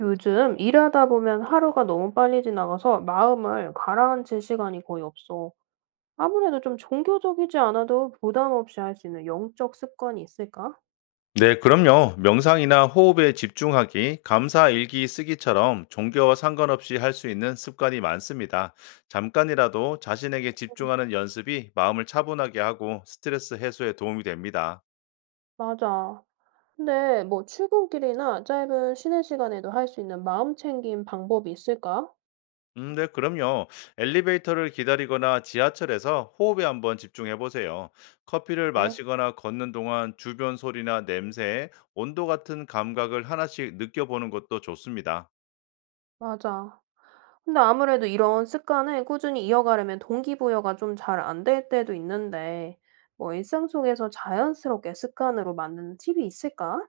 요즘 일하다 보면 하루가 너무 빨리 지나가서 마음을 가라앉힐 시간이 거의 없어. 아무래도 좀 종교적이지 않아도 부담 없이 할 수 있는 영적 습관이 있을까? 네, 그럼요. 명상이나 호흡에 집중하기, 감사 일기 쓰기처럼 종교와 상관없이 할 수 있는 습관이 많습니다. 잠깐이라도 자신에게 응, 집중하는 연습이 마음을 차분하게 하고 스트레스 해소에 도움이 됩니다. 맞아. 근데 뭐 출근길이나 짧은 쉬는 시간에도 할 수 있는 마음 챙김 방법이 있을까? 네, 그럼요. 엘리베이터를 기다리거나 지하철에서 호흡에 한번 집중해 보세요. 커피를 에이, 마시거나 걷는 동안 주변 소리나 냄새, 온도 같은 감각을 하나씩 느껴보는 것도 좋습니다. 맞아. 근데 아무래도 이런 습관을 꾸준히 이어가려면 동기부여가 좀 잘 안될 때도 있는데, 뭐 일상 속에서 자연스럽게 습관으로 만드는 팁이 있을까?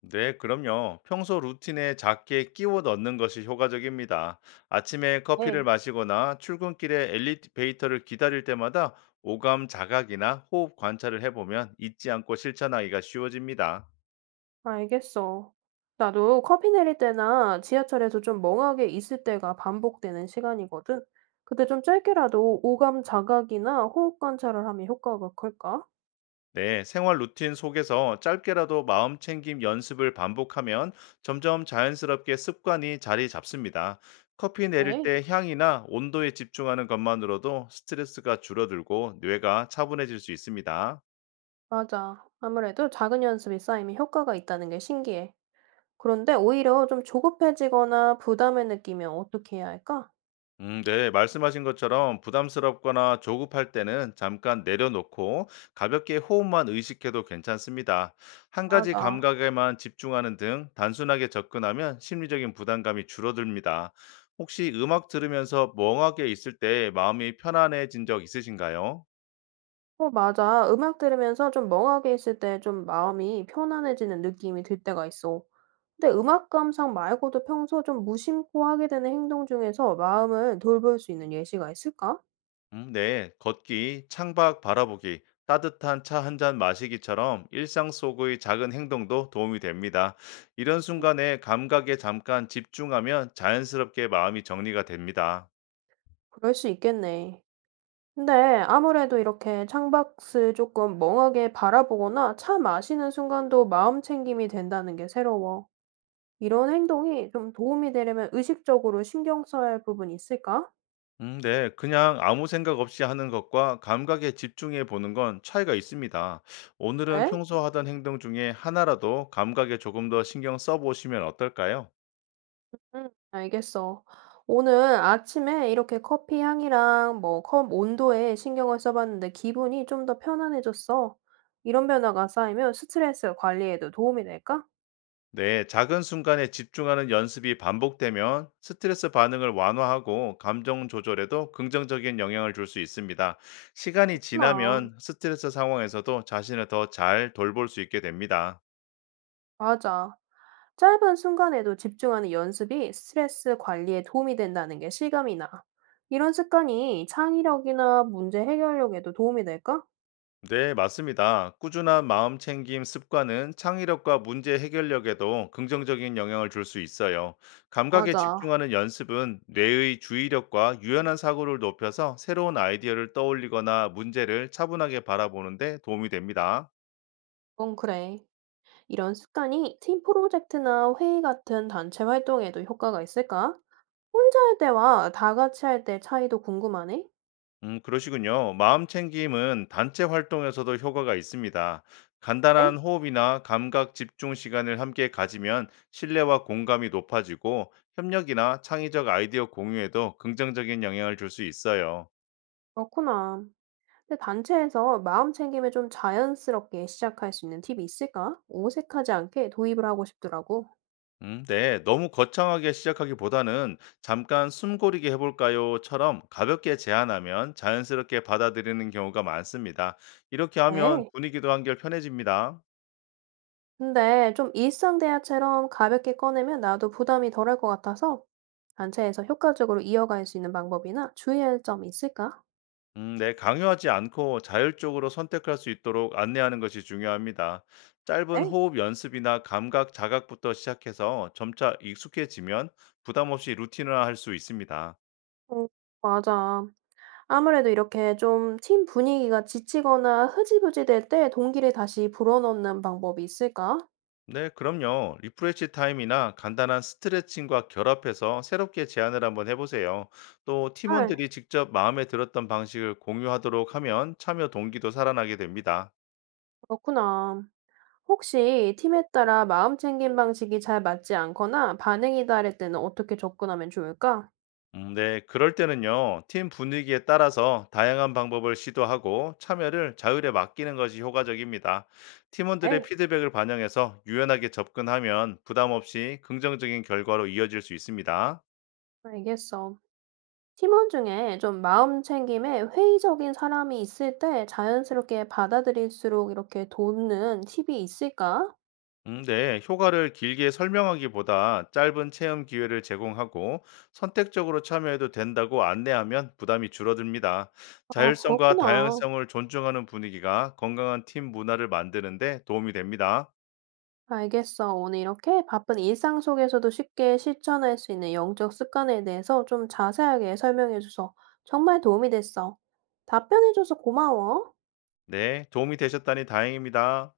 네, 그럼요. 평소 루틴에 작게 끼워 넣는 것이 효과적입니다. 아침에 커피를 네. 마시거나 출근길에 엘리베이터를 기다릴 때마다 오감 자각이나 호흡 관찰을 해보면 잊지 않고 실천하기가 쉬워집니다. 알겠어. 나도 커피 내릴 때나 지하철에서 좀 멍하게 있을 때가 반복되는 시간이거든. 그때 좀 짧게라도 오감 자각이나 호흡 관찰을 하면 효과가 클까? 네, 생활 루틴 속에서 짧게라도 마음 챙김 연습을 반복하면 점점 자연스럽게 습관이 자리 잡습니다. 커피 내릴 에이, 때 향이나 온도에 집중하는 것만으로도 스트레스가 줄어들고 뇌가 차분해질 수 있습니다. 맞아. 아무래도 작은 연습이 쌓이면 효과가 있다는 게 신기해. 그런데 오히려 좀 조급해지거나 부담을 느끼면 어떻게 해야 할까? 네, 말씀하신 것처럼 부담스럽거나 조급할 때는 잠깐 내려놓고 가볍게 호흡만 의식해도 괜찮습니다. 한 가지 맞아. 감각에만 집중하는 등 단순하게 접근하면 심리적인 부담감이 줄어듭니다. 혹시 음악 들으면서 멍하게 있을 때 마음이 편안해진 적 있으신가요? 어, 맞아. 음악 들으면서 좀 멍하게 있을 때 좀 마음이 편안해지는 느낌이 들 때가 있어. 근데 음악 감상 말고도 평소 좀 무심코 하게 되는 행동 중에서 마음을 돌볼 수 있는 예시가 있을까? 네. 걷기, 창밖 바라보기, 따뜻한 차 한 잔 마시기처럼 일상 속의 작은 행동도 도움이 됩니다. 이런 네. 순간에 감각에 잠깐 집중하면 자연스럽게 마음이 정리가 됩니다. 그럴 수 있겠네. 근데 아무래도 이렇게 창밖을 조금 멍하게 바라보거나 차 마시는 순간도 마음 챙김이 된다는 게 새로워. 이런 행동이 좀 도움이 되려면 의식적으로 신경 써야 할 부분이 있을까? 네. 그냥 아무 생각 없이 하는 것과 감각에 집중해 보는 건 차이가 있습니다. 오늘은 그래? 평소 하던 행동 중에 하나라도 감각에 조금 더 신경 써 보시면 어떨까요? 응, 알겠어. 오늘 아침에 이렇게 커피 향이랑 뭐 컵 온도에 신경을 써봤는데 기분이 좀 더 편안해졌어. 이런 변화가 쌓이면 스트레스 관리에도 도움이 될까? 네, 작은 순간에 집중하는 연습이 반복되면 스트레스 반응을 완화하고 감정 조절에도 긍정적인 영향을 줄 수 있습니다. 시간이 그렇구나. 지나면 스트레스 상황에서도 자신을 더 잘 돌볼 수 있게 됩니다. 맞아. 짧은 순간에도 집중하는 연습이 스트레스 관리에 도움이 된다는 게 실감이 나. 이런 습관이 창의력이나 문제 해결력에도 도움이 될까? 네, 맞습니다. 꾸준한 마음 챙김 습관은 창의력과 문제 해결력에도 긍정적인 영향을 줄 수 있어요. 감각에 맞아. 집중하는 연습은 뇌의 주의력과 유연한 사고를 높여서 새로운 아이디어를 떠올리거나 문제를 차분하게 바라보는 데 도움이 됩니다. 그건 그래. 이런 습관이 팀 프로젝트나 회의 같은 단체 활동에도 효과가 있을까? 혼자 할 때와 다 같이 할 때 차이도 궁금하네? 그러시군요. 마음 챙김은 단체 활동에서도 효과가 있습니다. 네? 간단한 호흡이나 감각 집중 시간을 함께 가지면 신뢰와 공감이 높아지고 협력이나 창의적 아이디어 공유에도 긍정적인 영향을 줄 수 있어요. 그렇구나. 근데 단체에서 마음 챙김을 좀 자연스럽게 시작할 수 있는 팁이 있을까? 어색하지 않게 도입을 하고 싶더라고. 네, 너무 거창하게 시작하기보다는 잠깐 숨고르게 해볼까요?처럼 가볍게 제안하면 자연스럽게 받아들이는 경우가 많습니다. 이렇게 하면 네. 분위기도 한결 편해집니다. 근데 좀 일상 대화처럼 가볍게 꺼내면 나도 부담이 덜할 것 같아서 단체에서 효과적으로 이어갈 수 있는 방법이나 주의할 점 있을까? 네, 강요하지 않고 자율적으로 선택할 수 있도록 안내하는 것이 중요합니다. 짧은 네. 호흡 연습이나 감각 자각부터 시작해서 점차 익숙해지면 부담 없이 루틴화할 수 있습니다. 어, 맞아. 아무래도 이렇게 좀 팀 분위기가 지치거나 흐지부지 될 때 동기를 다시 불어넣는 방법이 있을까? 네, 그럼요. 리프레시 타임이나 간단한 스트레칭과 결합해서 새롭게 제안을 한번 해보세요. 또 아, 팀원들이 직접 마음에 들었던 방식을 공유하도록 하면 참여 동기도 살아나게 됩니다. 그렇구나. 혹시 팀에 따라 마음 챙김 방식이 잘 맞지 않거나 반응이 다를 때는 어떻게 접근하면 좋을까? 네, 그럴 때는요, 팀 분위기에 따라서 다양한 방법을 시도하고 참여를 자율에 맡기는 것이 효과적입니다. 팀원들의 에이, 피드백을 반영해서 유연하게 접근하면 부담 없이 긍정적인 결과로 이어질 수 있습니다. 알겠어. 팀원 중에 좀 마음 챙김에 회의적인 사람이 있을 때 자연스럽게 받아들일수록 이렇게 돕는 팁이 있을까? 네, 효과를 길게 설명하기보다 짧은 체험 기회를 제공하고 선택적으로 참여해도 된다고 안내하면 부담이 줄어듭니다. 아, 자율성과 그렇구나. 다양성을 존중하는 분위기가 건강한 팀 문화를 만드는데 도움이 됩니다. 알겠어. 오늘 이렇게 바쁜 일상 속에서도 쉽게 실천할 수 있는 영적 습관에 대해서 좀 자세하게 설명해줘서 정말 도움이 됐어. 답변해줘서 고마워. 네, 도움이 되셨다니 다행입니다.